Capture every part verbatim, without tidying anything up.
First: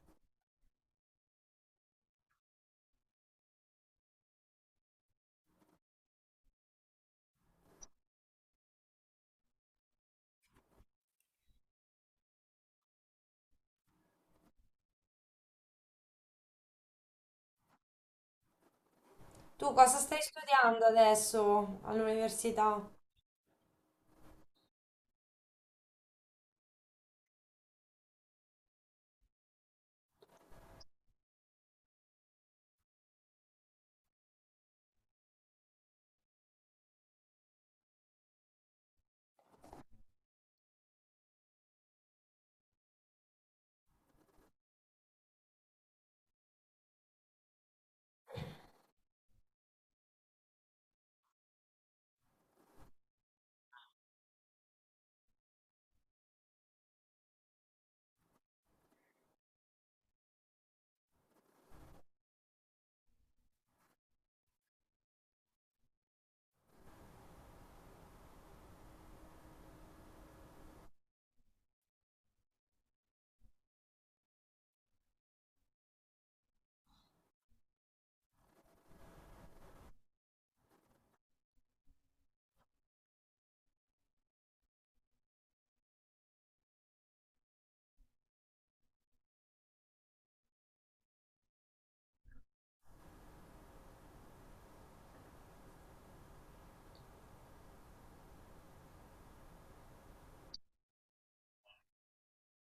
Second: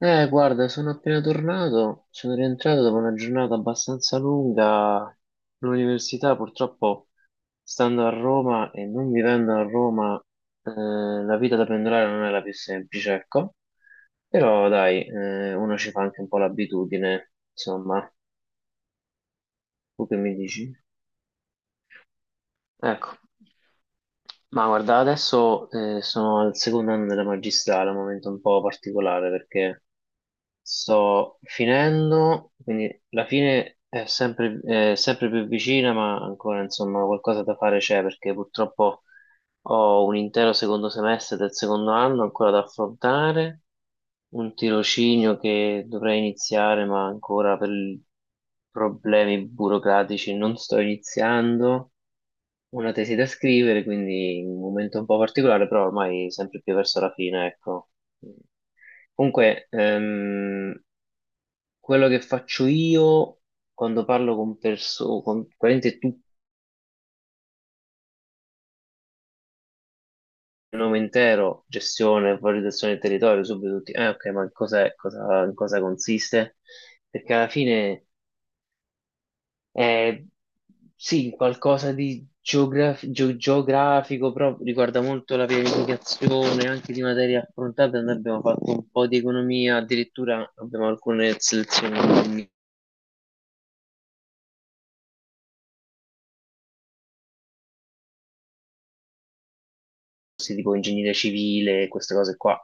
Eh, guarda, sono appena tornato, sono rientrato dopo una giornata abbastanza lunga all'università, purtroppo stando a Roma e non vivendo a Roma, eh, la vita da pendolare non è la più semplice, ecco, però dai, eh, uno ci fa anche un po' l'abitudine, insomma, Tu cosa tu che stai mi dici? studiando adesso all'università? Ecco, ma guarda, adesso eh, sono al secondo anno della magistrale, un momento un po' particolare perché... Sto finendo, quindi la fine è sempre, è sempre più vicina, ma ancora insomma qualcosa da fare c'è perché purtroppo ho un intero secondo semestre del secondo anno ancora da affrontare, un tirocinio che dovrei iniziare, ma ancora per problemi burocratici non sto iniziando una tesi da scrivere, quindi un momento un po' particolare, però ormai sempre più verso la fine, ecco. Comunque, ehm, quello che faccio io quando parlo con persone, con praticamente tutto il nome intero, gestione, valorizzazione del territorio, subito tutti, eh ok, ma cos'è, cosa, in cosa consiste? Perché alla fine... Eh, sì, qualcosa di geograf- geo- geografico, però riguarda molto la pianificazione, anche di materie affrontate. Noi abbiamo fatto un po' di economia, addirittura abbiamo alcune selezioni di corsi tipo ingegneria civile, queste cose qua.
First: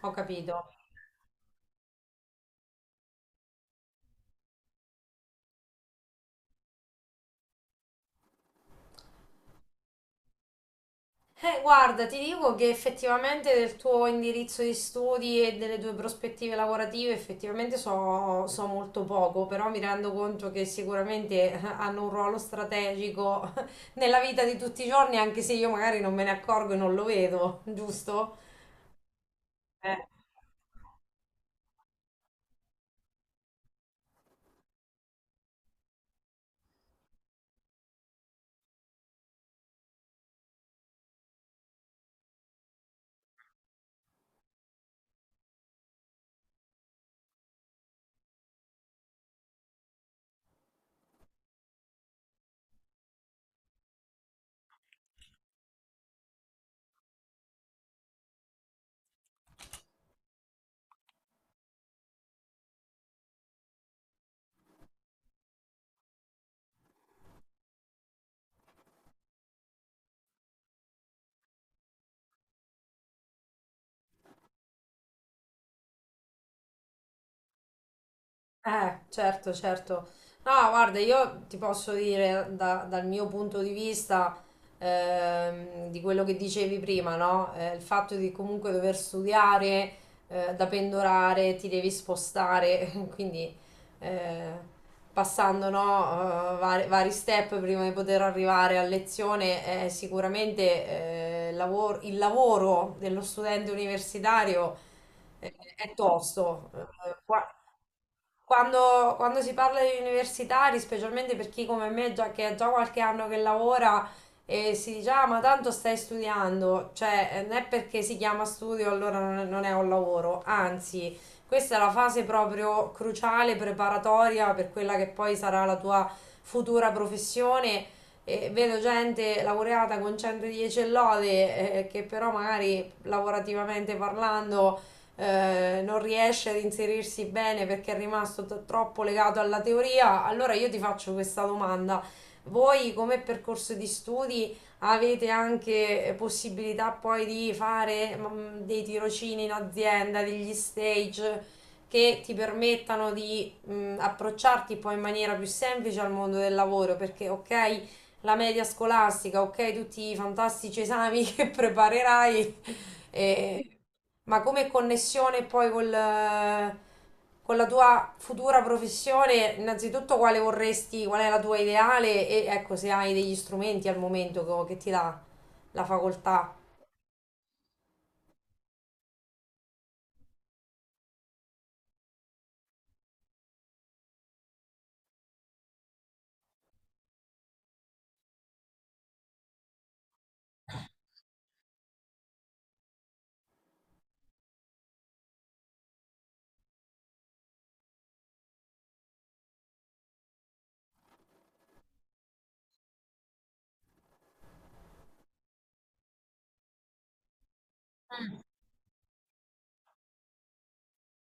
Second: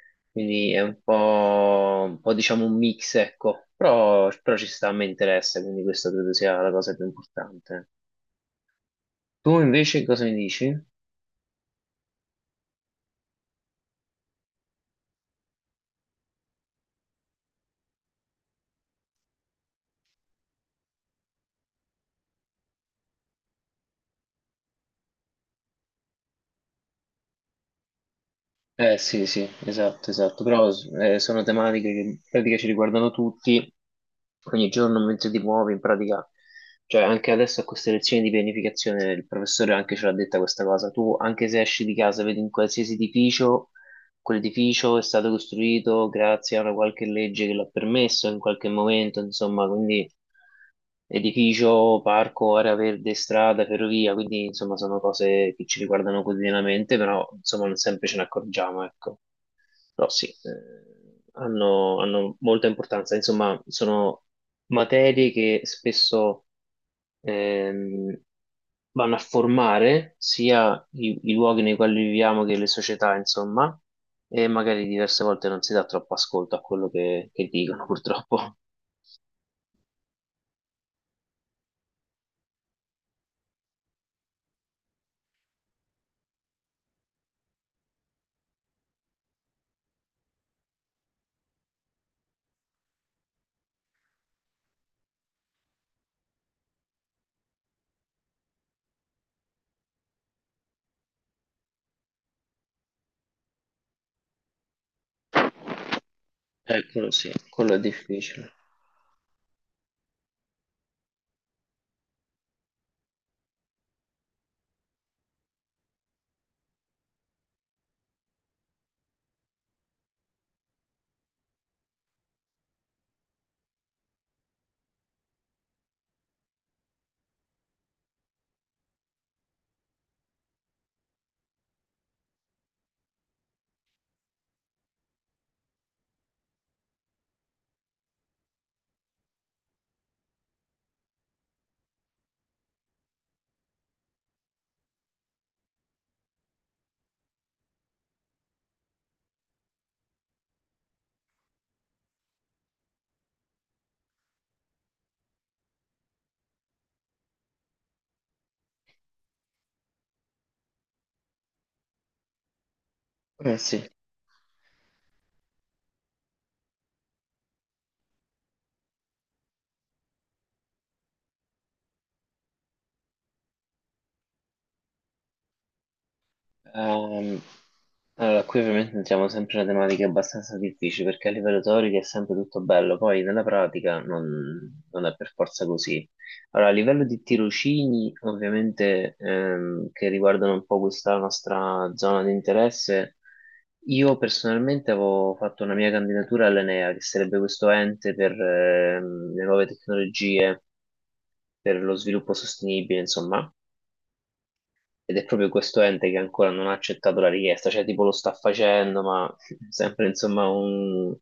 Ho capito. Quindi è un po', un po', diciamo un mix, ecco, però, però ci sta, mi interessa, quindi questa credo sia la cosa più importante. Tu invece cosa mi dici? Eh, guarda, ti dico che effettivamente del tuo indirizzo di studi e delle tue prospettive lavorative effettivamente so, so molto poco, però mi rendo conto che sicuramente eh, hanno un ruolo strategico nella vita di tutti i giorni, anche se io magari non me ne accorgo e non lo vedo, giusto? Eh sì, sì, Eh. esatto, esatto, però eh, sono tematiche che in pratica ci riguardano tutti, ogni giorno mentre ti muovi, in pratica, cioè anche adesso a queste lezioni di pianificazione il professore anche ce l'ha detta questa cosa, tu anche se esci di casa, vedi in qualsiasi edificio, quell'edificio è stato costruito grazie a una qualche legge che l'ha permesso in qualche momento, insomma, quindi edificio, parco, area verde, strada, ferrovia, quindi insomma sono cose che ci riguardano quotidianamente, però insomma non sempre ce ne accorgiamo, ecco. Però sì, eh, hanno, hanno molta importanza, insomma sono materie che spesso ehm, vanno a formare sia i, i luoghi nei quali viviamo che le società, insomma, e magari diverse volte non si dà troppo ascolto a quello che che dicono, purtroppo. Eh, certo, certo. No, guarda, io ti posso dire da- dal mio punto di vista, ehm, di quello che dicevi prima, no? Eh, il fatto di comunque dover studiare, eh, da pendolare, ti devi spostare, quindi eh, passando, no, eh, vari, vari step prima di poter arrivare a lezione, eh, sicuramente eh, lavor- il lavoro dello studente universitario eh, è tosto. Eh, quello Eh, sì, qua- quello è difficile. quando, quando si parla di universitari, specialmente per chi come me già, che ha già qualche anno che lavora e si dice, ah, ma tanto stai studiando, cioè eh, non è perché si chiama studio allora non è, non è un lavoro, anzi, questa è la fase proprio cruciale, preparatoria per quella che poi sarà la tua futura professione. E vedo gente laureata con centodieci e lode, eh, che però magari lavorativamente parlando eh, non riesce ad inserirsi bene perché è rimasto t- troppo legato alla teoria, allora io ti faccio questa domanda. Voi come percorso di studi avete anche eh, possibilità poi di fare mm, dei tirocini in azienda, degli stage che ti permettano di mm, approcciarti poi in maniera più semplice al mondo del lavoro, perché ok, la media scolastica, ok, tutti i fantastici esami che preparerai, Eh e- sì. ma come connessione poi col, eh, con la tua futura professione, innanzitutto quale vorresti, qual è la tua ideale e ecco se hai degli strumenti al momento co- che ti dà la facoltà. Ehm, allora, qui ovviamente entriamo sempre in una tematica abbastanza difficile perché a livello teorico è sempre tutto bello, poi nella pratica non, non è per forza così. Allora, a livello di tirocini, ovviamente ehm, che riguardano un po' questa nostra zona di interesse, io personalmente avevo fatto una mia candidatura all'ENEA, che sarebbe questo ente per ehm, le nuove tecnologie, per lo sviluppo sostenibile, insomma. Ed è proprio questo ente che ancora non ha accettato la richiesta, cioè tipo lo sta facendo, ma sempre insomma un...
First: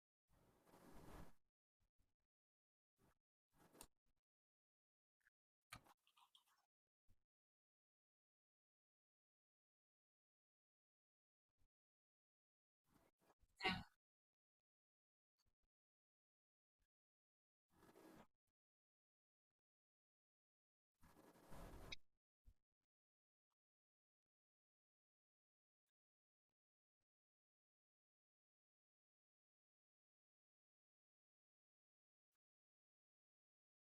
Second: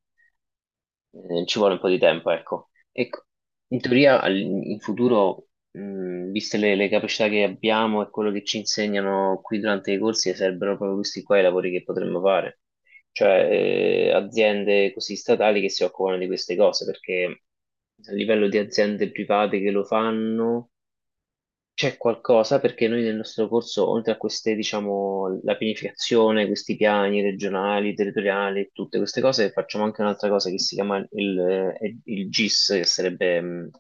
Eh, ci vuole un po' di tempo, ecco. Ecco, in teoria al- in futuro, mh, viste le, le capacità che abbiamo e quello che ci insegnano qui durante i corsi, sarebbero proprio questi qua i lavori che potremmo fare, cioè eh, aziende così statali che si occupano di queste cose, perché a livello di aziende private che lo fanno c'è qualcosa perché noi nel nostro corso, oltre a queste, diciamo, la pianificazione, questi piani regionali, territoriali, tutte queste cose, facciamo anche un'altra cosa che si chiama il, eh, il GIS, che sarebbe mh,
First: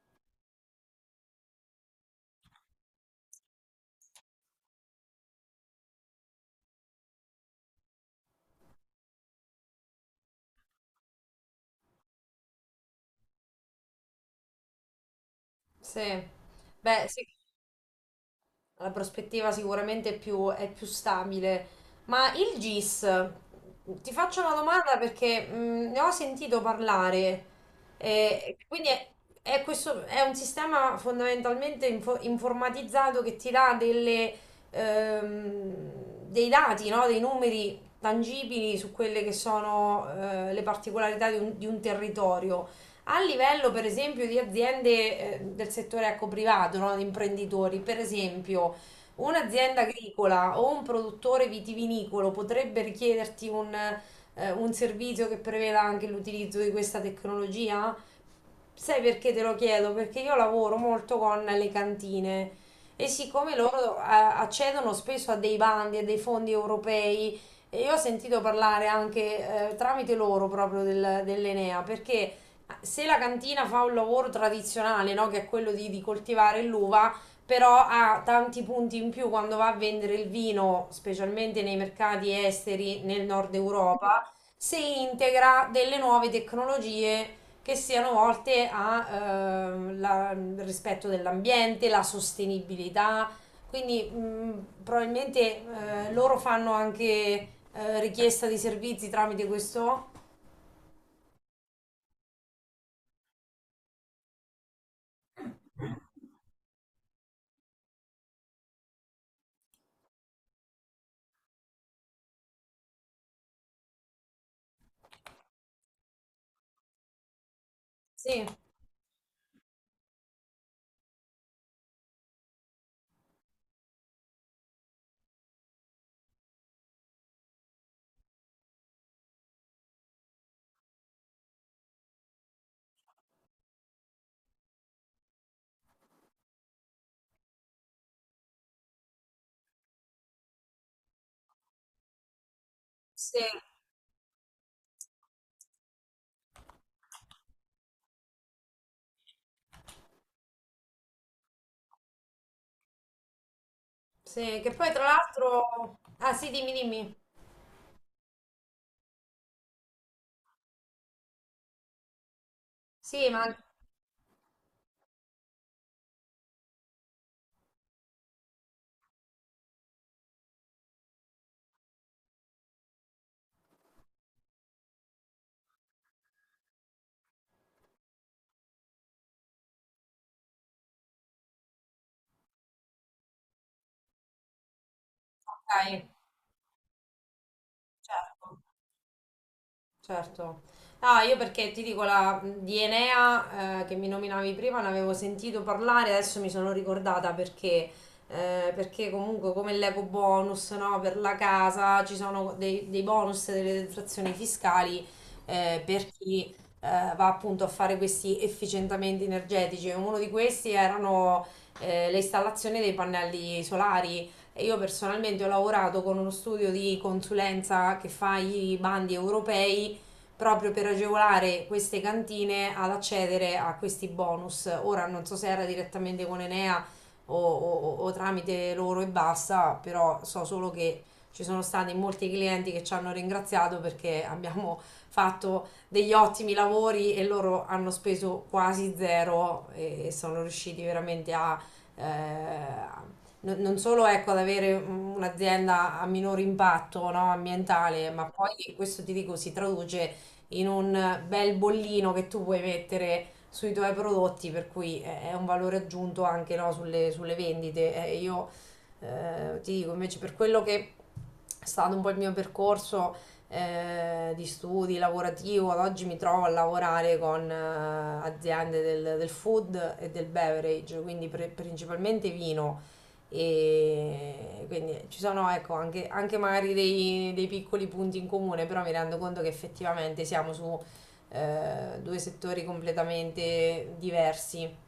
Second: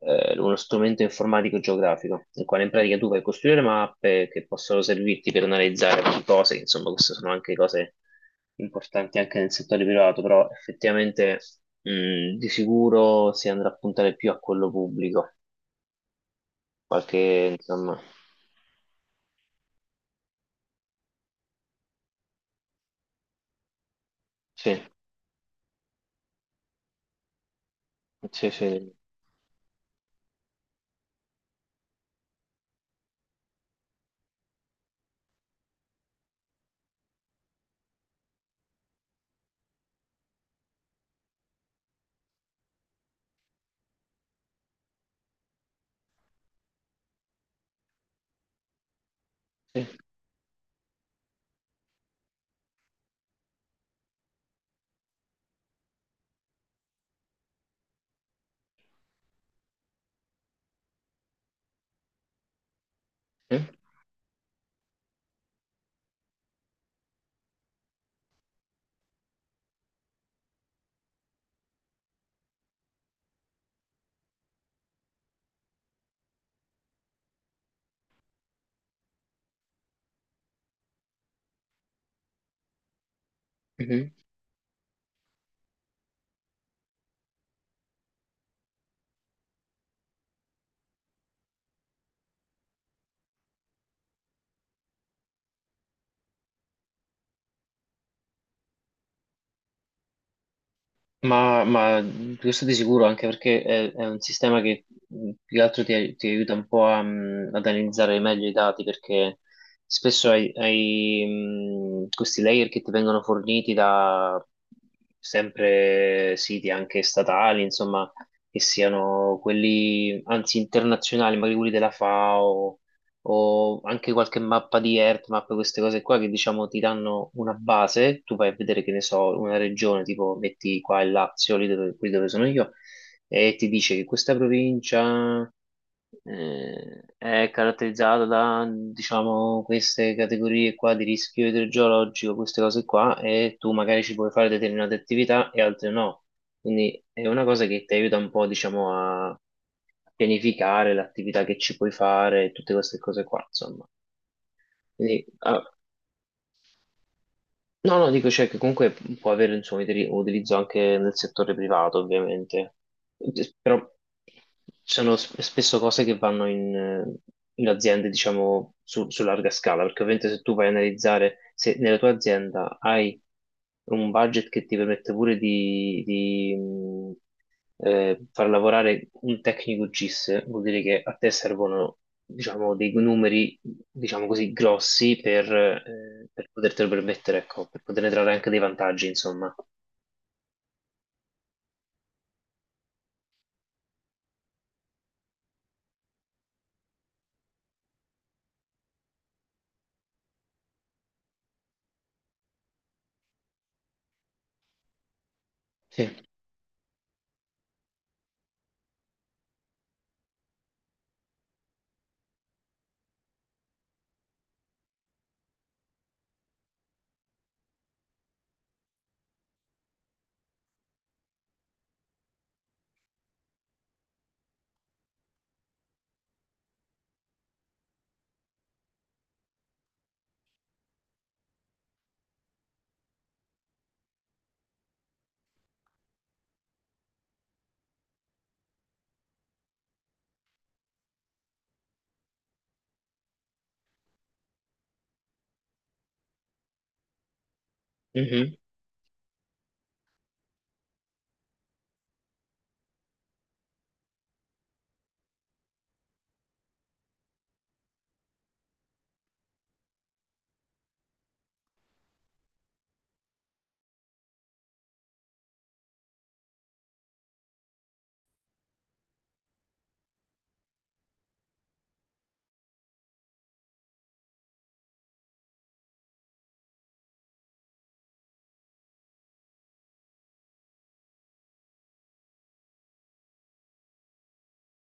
eh, uno strumento informatico geografico, nel quale in pratica tu vai a costruire mappe che possono servirti per analizzare varie cose, insomma, queste sono anche cose importanti anche nel settore privato, però effettivamente mh, di sicuro si andrà a puntare più a quello pubblico, Sì. Beh, sì. qualche, insomma. La prospettiva sicuramente è più, è più stabile. Ma il GIS, ti faccio una Sì, domanda perché mh, ne ho sentito parlare. sì, E quindi sì, è, è questo, è un sistema fondamentalmente info- informatizzato che ti dà delle, ehm, dei dati, no? Dei numeri tangibili su quelle che sono eh, le particolarità di un, di un territorio. A livello, per esempio, di aziende eh, del settore ecco, privato, no? Di imprenditori, per esempio, un'azienda sì, agricola o un produttore vitivinicolo potrebbe richiederti un, eh, un servizio che preveda anche l'utilizzo di questa tecnologia? Sai perché te lo chiedo? Perché io lavoro molto con le cantine e siccome sì. loro eh, accedono spesso a dei bandi e dei fondi europei, e io ho sentito parlare anche eh, tramite loro proprio del- dell'Enea, perché se la cantina fa un lavoro tradizionale, no, che è quello di, di coltivare l'uva, però ha tanti punti in più quando va a vendere il vino, specialmente nei mercati esteri nel nord Mhm. Europa, se integra delle nuove tecnologie che siano volte al eh, rispetto dell'ambiente, la sostenibilità. Quindi mh, probabilmente eh, loro fanno anche eh, richiesta di servizi tramite questo? Ma, ma questo di sicuro, anche perché è, è un sistema che mh, più che altro ti, ti aiuta un po' a, mh, ad analizzare meglio i dati, perché spesso hai, hai, mh, questi layer che ti vengono forniti da sempre siti anche statali, insomma, Sì, che siano quelli, anzi internazionali, magari quelli della FAO o anche qualche mappa di Earthmap, queste cose qua che diciamo ti danno una base, tu vai a vedere che ne so, una regione, tipo metti qua il Lazio, lì dove, qui dove sono io, e ti dice che questa provincia eh, è caratterizzata da, diciamo, queste categorie qua di rischio idrogeologico, queste cose qua, sì, e tu magari ci puoi fare determinate attività e altre no. Quindi è una cosa che ti aiuta un po', diciamo, a pianificare l'attività che ci puoi fare, tutte queste cose qua, insomma. sì. Che poi tra Quindi, ah, l'altro... Ah sì, dimmi, dimmi. no, no, dico, cioè, che comunque può avere, insomma, utili- utilizzo anche nel settore privato, ovviamente. Sì, ma... Eh, Però sono sp- spesso cose che vanno in, eh, in aziende, diciamo, su, su larga scala, perché ovviamente se tu vai a analizzare, se nella tua azienda hai un budget che ti permette pure di, eh, far lavorare un tecnico GIS vuol dire che a te servono, diciamo, dei numeri, diciamo così, grossi per, Ok, eh, per potertelo permettere, ecco, per poterne trarre anche dei certo. vantaggi, insomma. Certo. Ah, io perché ti dico la di Enea eh, che mi nominavi prima, ne avevo sentito parlare, adesso mi sono ricordata perché, eh, perché comunque come l'eco bonus, no, per la casa ci sono dei, dei bonus, delle detrazioni fiscali eh, Sì. per chi eh, va appunto a fare questi efficientamenti energetici. Uno di questi erano eh, le installazioni dei pannelli solari. E io personalmente ho lavorato con uno studio di consulenza che fa i bandi europei proprio per agevolare queste cantine ad accedere a questi bonus. Ora non so se era direttamente con Enea o, o- o tramite loro e basta, però so solo che ci sono stati molti clienti che ci hanno ringraziato perché abbiamo fatto degli ottimi lavori e loro hanno speso quasi zero e, e sono riusciti veramente a... eh, non non solo ecco, ad avere un'azienda a minor impatto no, ambientale, ma poi questo ti dico si traduce in un bel bollino che tu puoi mettere sui tuoi prodotti, per cui è è un valore aggiunto anche no, sulle, sulle vendite. Eh, io eh, ti dico invece per quello che è stato un po' il mio percorso eh, di studi lavorativo, ad oggi mi trovo a lavorare con eh, aziende del, del food e del beverage, quindi pre- principalmente vino e quindi ci sono ecco, anche, anche magari dei, dei piccoli punti in comune, però mi rendo conto che effettivamente siamo su eh, due settori completamente diversi